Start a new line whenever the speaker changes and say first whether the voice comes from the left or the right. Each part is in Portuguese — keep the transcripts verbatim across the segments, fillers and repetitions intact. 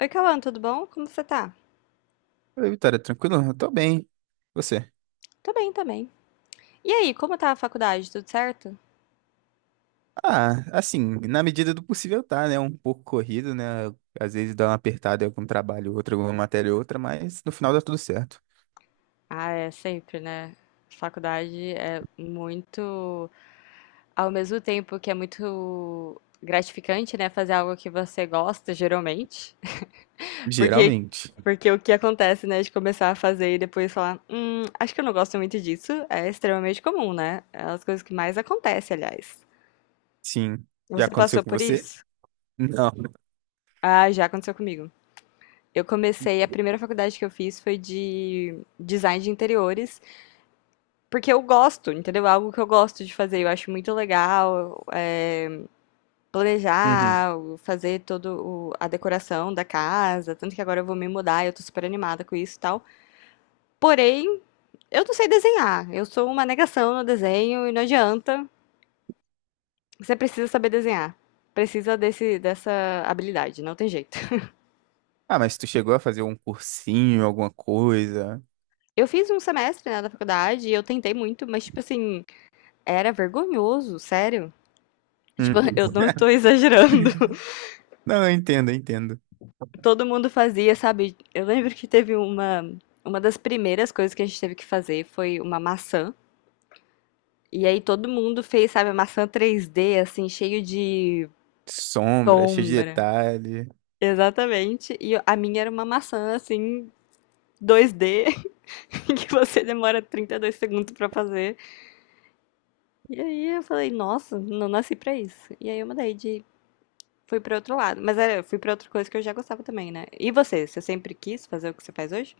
left: Oi, Cauã, tudo bom? Como você tá?
right: Oi, Vitória, tranquilo? Eu tô bem. Você?
left: Tô bem também. E aí, como tá a faculdade? Tudo certo?
right: Ah, assim, na medida do possível tá, né? Um pouco corrido, né? Às vezes dá uma apertada em algum trabalho, outro, alguma matéria, outra, mas no final dá tudo certo.
left: Ah, é sempre, né? Faculdade é muito, ao mesmo tempo que é muito gratificante, né, fazer algo que você gosta, geralmente, porque
right: Geralmente.
left: porque o que acontece, né, de começar a fazer e depois falar, hum, acho que eu não gosto muito disso, é extremamente comum, né? É as coisas que mais acontecem, aliás.
right: Sim. Já
left: Você
right: aconteceu
left: passou
right: com
left: por
right: você?
left: isso?
right: Não.
left: Ah, já aconteceu comigo. Eu comecei, a primeira faculdade que eu fiz foi de design de interiores, porque eu gosto, entendeu? É algo que eu gosto de fazer, eu acho muito legal é,
right: Uhum.
left: planejar, fazer toda a decoração da casa, tanto que agora eu vou me mudar, eu tô super animada com isso e tal. Porém, eu não sei desenhar, eu sou uma negação no desenho e não adianta, você precisa saber desenhar, precisa desse, dessa habilidade, não tem jeito.
right: Ah, mas tu chegou a fazer um cursinho, alguma coisa?
left: Eu fiz um semestre, né, da faculdade e eu tentei muito, mas, tipo assim, era vergonhoso, sério.
right: Hum.
left: Tipo, eu não estou exagerando.
right: Não, eu entendo, eu entendo.
left: Todo mundo fazia, sabe? Eu lembro que teve uma. Uma das primeiras coisas que a gente teve que fazer foi uma maçã. E aí todo mundo fez, sabe, a maçã três D, assim, cheio de
right: Sombra, cheio de
left: sombra.
right: detalhe.
left: Exatamente. E a minha era uma maçã, assim, dois D, que você demora trinta e dois segundos pra fazer. E aí eu falei, nossa, não nasci pra isso. E aí eu mudei de Fui pra outro lado, mas era, eu fui pra outra coisa que eu já gostava também, né? E você? Você sempre quis fazer o que você faz hoje?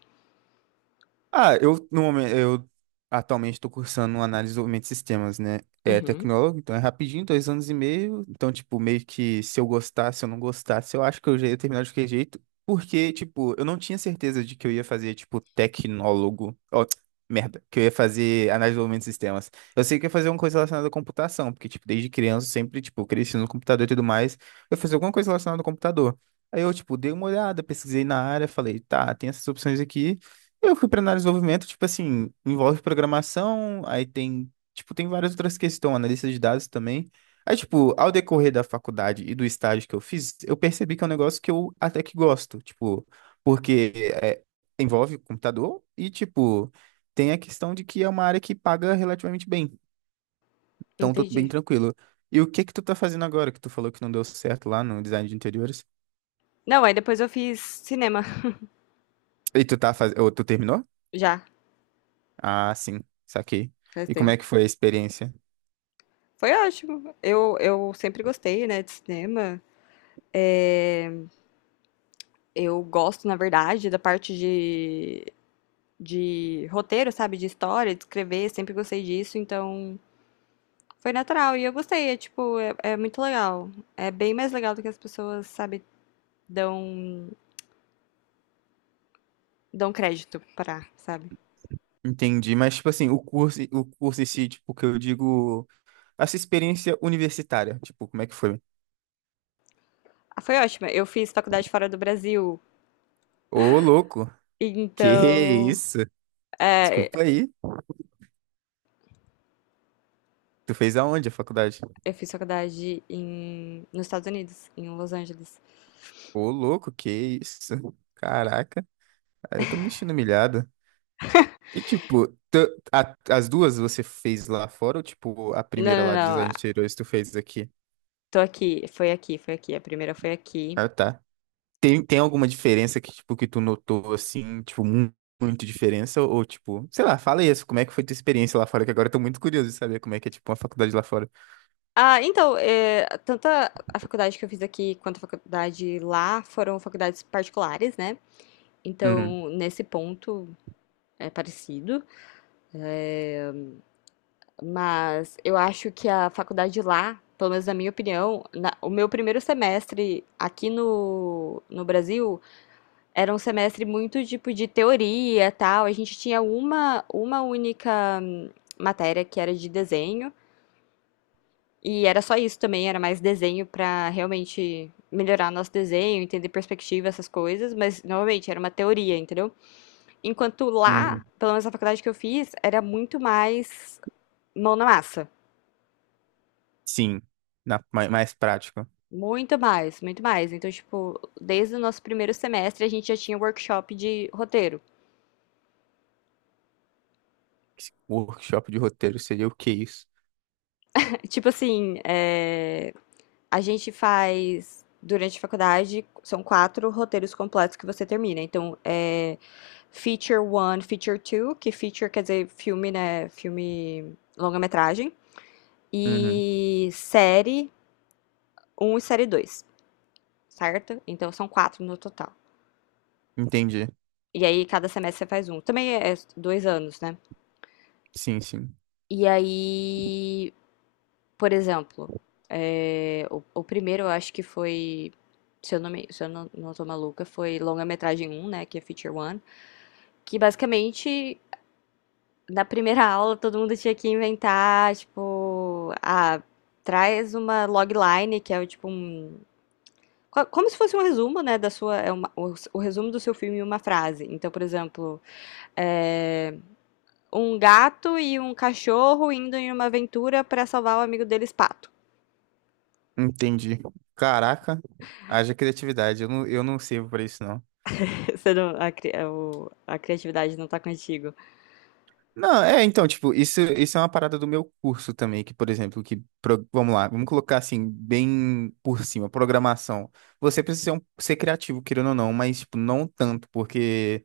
right: Ah, eu no momento eu atualmente estou cursando análise e desenvolvimento de sistemas, né? É
left: Uhum.
right: tecnólogo, então é rapidinho, dois anos e meio. Então, tipo, meio que se eu gostasse, se eu não gostasse, eu acho que eu já ia terminar de qualquer jeito. Porque, tipo, eu não tinha certeza de que eu ia fazer, tipo, tecnólogo. Ó, merda, que eu ia fazer análise e desenvolvimento de sistemas. Eu sei que eu ia fazer alguma coisa relacionada à computação, porque, tipo, desde criança, eu sempre, tipo, cresci no computador e tudo mais. Eu ia fazer alguma coisa relacionada ao computador. Aí eu, tipo, dei uma olhada, pesquisei na área, falei, tá, tem essas opções aqui. Eu fui para análise de desenvolvimento, tipo assim, envolve programação, aí tem, tipo, tem várias outras questões, analista de dados também. Aí, tipo, ao decorrer da faculdade e do estágio que eu fiz, eu percebi que é um negócio que eu até que gosto, tipo, porque é, envolve computador e, tipo, tem a questão de que é uma área que paga relativamente bem, então tô bem
left: Entendi.
right: tranquilo. E o que que tu tá fazendo agora, que tu falou que não deu certo lá no design de interiores?
left: Não, aí depois eu fiz cinema,
right: E tu tá fazendo, ou tu terminou?
left: já,
right: Ah, sim, saquei.
left: faz
right: E como
left: tempo.
right: é que foi a experiência?
left: Foi ótimo. Eu, eu sempre gostei, né, de cinema. É, eu gosto, na verdade, da parte de, de roteiro, sabe? De história, de escrever, sempre gostei disso, então foi natural. E eu gostei, é tipo, é, é muito legal. É bem mais legal do que as pessoas, sabe, dão, dão crédito pra, sabe?
right: Entendi, mas tipo assim, o curso, o curso em si, tipo, que eu digo, essa experiência universitária, tipo, como é que foi?
left: Ah, foi ótima. Eu fiz faculdade fora do Brasil.
right: Ô, louco, que
left: Então,
right: isso?
left: é,
right: Desculpa aí, tu fez aonde a faculdade?
left: eu fiz faculdade em, nos Estados Unidos, em Los Angeles.
right: Ô, louco, que isso? Caraca, aí eu tô me sentindo humilhado. E, tipo, tu- a- as duas você fez lá fora ou, tipo, a
left: Não,
right: primeira lá de
left: não, não.
right: design de interiores tu fez aqui?
left: Tô aqui. Foi aqui, foi aqui. A primeira foi aqui.
right: Ah, tá. Tem, tem alguma diferença que, tipo, que tu notou, assim, tipo, mu- muito diferença? Ou, tipo, sei lá, fala isso, como é que foi tua experiência lá fora? Que agora eu tô muito curioso de saber como é que é, tipo, uma faculdade lá fora.
left: Ah, então, é, tanto a a faculdade que eu fiz aqui quanto a faculdade lá foram faculdades particulares, né?
right: Uhum,
left: Então, nesse ponto é parecido, mas eu acho que a faculdade lá, pelo menos na minha opinião, na- o meu primeiro semestre aqui no, no Brasil. Era um semestre muito tipo de teoria, tal. A gente tinha uma, uma única hum, matéria que era de desenho, e era só isso também, era mais desenho para realmente melhorar nosso desenho, entender perspectiva, essas coisas, mas novamente era uma teoria, entendeu? Enquanto lá,
right: uhum.
left: pelo menos na faculdade que eu fiz, era muito mais mão na massa.
right: Sim, na, mais, mais prática.
left: Muito mais, muito mais. Então, tipo, desde o nosso primeiro semestre a gente já tinha workshop de roteiro.
right: Workshop de roteiro seria o que isso?
left: Tipo assim, é, a gente faz, durante a faculdade, são quatro roteiros completos que você termina. Então, é Feature um, Feature dois, que feature quer dizer filme, né? Filme longa-metragem.
right: Uhum,
left: E série um e série dois, certo? Então, são quatro no total.
right: entendi.
left: E aí, cada semestre você faz um. Também é é dois anos, né?
right: Sim, sim.
left: E aí, por exemplo, é, o, o primeiro eu acho que foi, se eu não, me, se eu não, não tô maluca, foi longa-metragem um, né? Que é Feature um, que basicamente na primeira aula todo mundo tinha que inventar, tipo, ah, traz uma logline, que é o tipo um. co- Como se fosse um resumo, né, da sua. É uma- o, o resumo do seu filme em uma frase. Então, por exemplo, é, um gato e um cachorro indo em uma aventura para salvar o amigo deles, pato.
right: Entendi. Caraca, haja criatividade. Eu não, eu não sirvo pra isso, não.
left: Você não- a, cri- o- a criatividade não tá contigo.
right: Não, é, então, tipo, isso, isso é uma parada do meu curso também, que, por exemplo, que, pro- vamos lá, vamos colocar assim, bem por cima, programação. Você precisa ser, um- ser criativo, querendo ou não, mas, tipo, não tanto, porque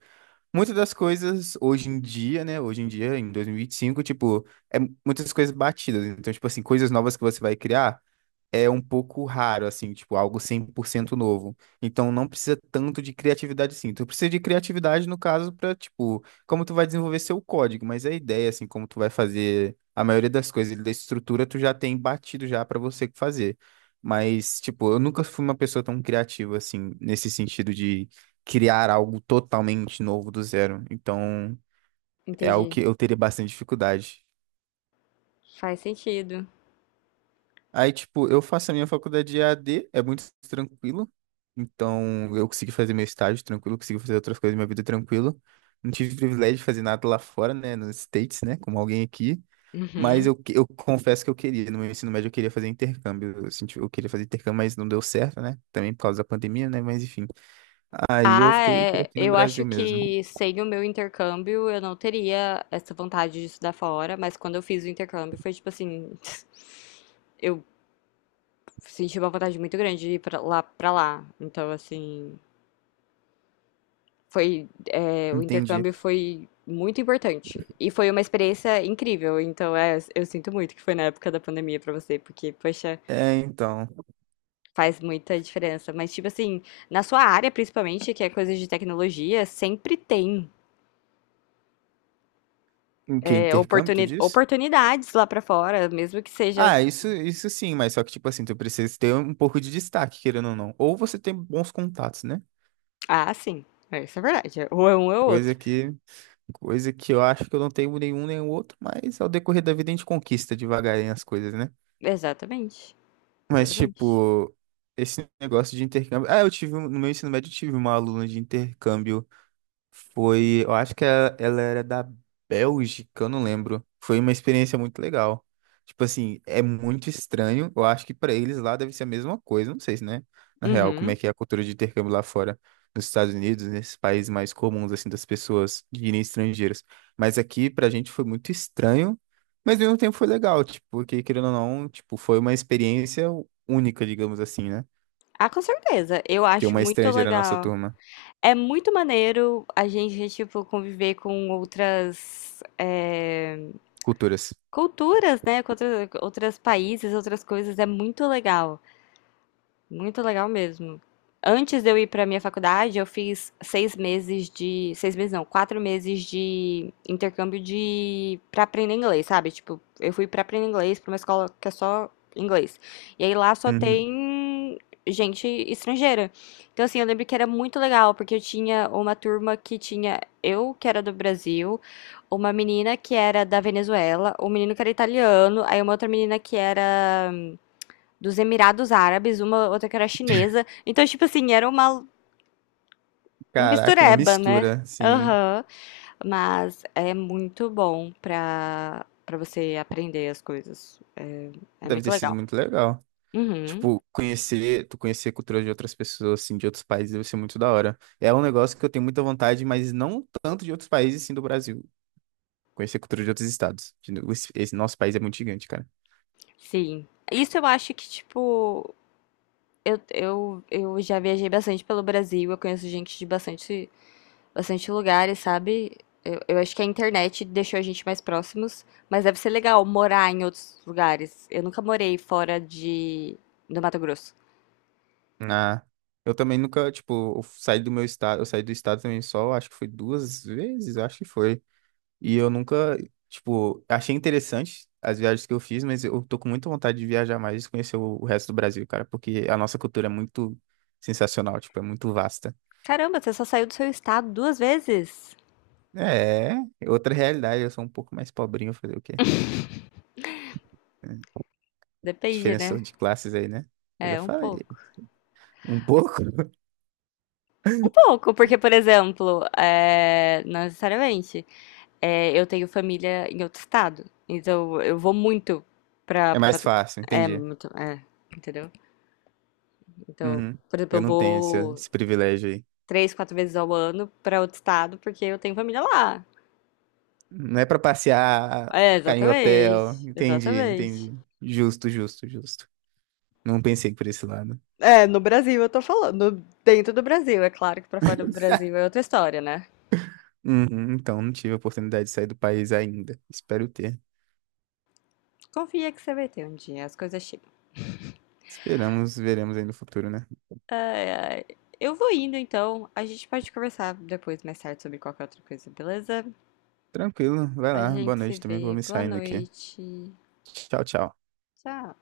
right: muitas das coisas hoje em dia, né, hoje em dia, em dois mil e e vinte e cinco tipo, é muitas coisas batidas. Então, tipo assim, coisas novas que você vai criar é um pouco raro, assim, tipo, algo cem por cento novo. Então, não precisa tanto de criatividade, sim. Tu precisa de criatividade, no caso, para, tipo, como tu vai desenvolver seu código, mas a ideia, assim, como tu vai fazer a maioria das coisas da estrutura, tu já tem batido já para você fazer. Mas, tipo, eu nunca fui uma pessoa tão criativa, assim, nesse sentido de criar algo totalmente novo do zero. Então, é algo
left: Entendi.
right: que eu teria bastante dificuldade.
left: Faz sentido.
right: Aí, tipo, eu faço a minha faculdade de A d é muito tranquilo. Então, eu consegui fazer meu estágio tranquilo, consegui fazer outras coisas da minha vida tranquilo. Não tive privilégio de fazer nada lá fora, né, nos States, né, como alguém aqui. Mas
left: Uhum.
right: eu, que- eu confesso que eu queria, no meu ensino médio eu queria fazer intercâmbio. Eu senti, eu queria fazer intercâmbio, mas não deu certo, né? Também por causa da pandemia, né? Mas enfim. Aí eu
left: Ah,
right: fiquei por
left: é.
right: aqui no
left: Eu
right: Brasil
left: acho
right: mesmo.
left: que sem o meu intercâmbio eu não teria essa vontade de estudar fora, mas quando eu fiz o intercâmbio foi tipo assim, eu senti uma vontade muito grande de ir pra lá, pra lá. Então, assim, foi, é, o
right: Entendi.
left: intercâmbio foi muito importante e foi uma experiência incrível. Então, é, eu sinto muito que foi na época da pandemia pra você, porque, poxa,
right: É, então.
left: faz muita diferença. Mas, tipo assim, na sua área, principalmente, que é coisa de tecnologia, sempre tem,
right: O que?
left: é,
right: Intercâmbio, tu
left: oportuni-
right: disse?
left: oportunidades lá pra fora, mesmo que seja.
right: Ah, isso, isso sim, mas só que, tipo assim, tu precisa ter um pouco de destaque, querendo ou não. Ou você tem bons contatos, né?
left: Ah, sim. É, isso é verdade. é, Ou é um ou é
right: Coisa
left: outro.
right: que, coisa que eu acho que eu não tenho nenhum nem o outro, mas ao decorrer da vida a gente conquista devagarinho as coisas, né?
left: Exatamente.
right: Mas,
left: Exatamente.
right: tipo, esse negócio de intercâmbio. Ah, eu tive, um- no meu ensino médio, eu tive uma aluna de intercâmbio. Foi, eu acho que ela, ela era da Bélgica, eu não lembro. Foi uma experiência muito legal. Tipo assim, é muito estranho. Eu acho que pra eles lá deve ser a mesma coisa. Não sei se, né? Na real, como é
left: Uhum.
right: que é a cultura de intercâmbio lá fora, nos Estados Unidos, nesses países mais comuns, assim, das pessoas de irem estrangeiras. Mas aqui, pra gente, foi muito estranho, mas ao mesmo tempo foi legal, tipo, porque, querendo ou não, tipo, foi uma experiência única, digamos assim, né?
left: Ah, com certeza. Eu
right: Ter
left: acho
right: uma
left: muito
right: estrangeira na nossa
left: legal.
right: turma.
left: É muito maneiro a gente, tipo, conviver com outras é,
right: Culturas.
left: culturas, né? Com outra- outros países, outras coisas. É muito legal. Muito legal mesmo. Antes de eu ir para minha faculdade, eu fiz seis meses de, seis meses não, quatro meses de intercâmbio de para aprender inglês, sabe? Tipo, eu fui para aprender inglês para uma escola que é só inglês. E aí lá só
right: Uhum.
left: tem gente estrangeira. Então assim, eu lembro que era muito legal porque eu tinha uma turma que tinha eu que era do Brasil, uma menina que era da Venezuela, um menino que era italiano, aí uma outra menina que era dos Emirados Árabes, uma outra que era chinesa. Então, tipo assim, era uma
right: Caraca, uma
left: mistureba, né?
right: mistura, sim.
left: Aham. Mas é muito bom pra, pra você aprender as coisas. É, é
right: Deve
left: muito
right: ter sido
left: legal.
right: muito legal.
left: Uhum,
right: Tipo, conhecer, tu conhecer a cultura de outras pessoas, assim, de outros países, deve ser muito da hora. É um negócio que eu tenho muita vontade, mas não tanto de outros países, sim, do Brasil. Conhecer a cultura de outros estados. De no- Esse esse nosso país é muito gigante, cara.
left: sim. Isso eu acho que, tipo, eu, eu, eu já viajei bastante pelo Brasil, eu conheço gente de bastante bastante lugares, sabe? Eu, eu acho que a internet deixou a gente mais próximos, mas deve ser legal morar em outros lugares. Eu nunca morei fora de do Mato Grosso.
right: Ah, eu também nunca, tipo, eu saí do meu estado, eu saí do estado também só, acho que foi duas vezes, acho que foi. E eu nunca, tipo, achei interessante as viagens que eu fiz, mas eu tô com muita vontade de viajar mais e conhecer o o resto do Brasil, cara, porque a nossa cultura é muito sensacional, tipo, é muito vasta.
left: Caramba, você só saiu do seu estado duas vezes?
right: É, é outra realidade, eu sou um pouco mais pobrinho, fazer o quê? É,
left: Depende,
right: diferença
left: né?
right: de classes aí, né? Eu já
left: É, um
right: falei.
left: pouco.
right: Um pouco?
left: Um pouco, porque, por exemplo, é, não necessariamente, é, eu tenho família em outro estado. Então, eu vou muito pra,
right: É
left: pro
right: mais
left: Mato Grosso.
right: fácil,
left: É,
right: entendi.
left: muito, é, entendeu? Então,
right: Uhum.
left: por exemplo, eu
right: Eu não tenho esse,
left: vou
right: esse privilégio aí.
left: três quatro vezes ao ano para outro estado, porque eu tenho família lá.
right: Não é pra passear,
left: É,
right: ficar em hotel.
left: exatamente.
right: Entendi,
left: Exatamente.
right: entendi. Justo, justo, justo. Não pensei por esse lado.
left: É, no Brasil eu tô falando, no- dentro do Brasil, é claro que pra fora do Brasil é outra história, né?
right: Uhum, então, não tive a oportunidade de sair do país ainda. Espero ter.
left: Confia que você vai ter um dia, as coisas chegam.
right: Esperamos, veremos aí no futuro, né?
left: Ai, ai. Eu vou indo então, a gente pode conversar depois, mais tarde, sobre qualquer outra coisa, beleza?
right: Tranquilo, vai
left: A
right: lá. Boa
left: gente se
right: noite, também vou
left: vê,
right: me
left: boa
right: saindo aqui.
left: noite,
right: Tchau, tchau.
left: tchau.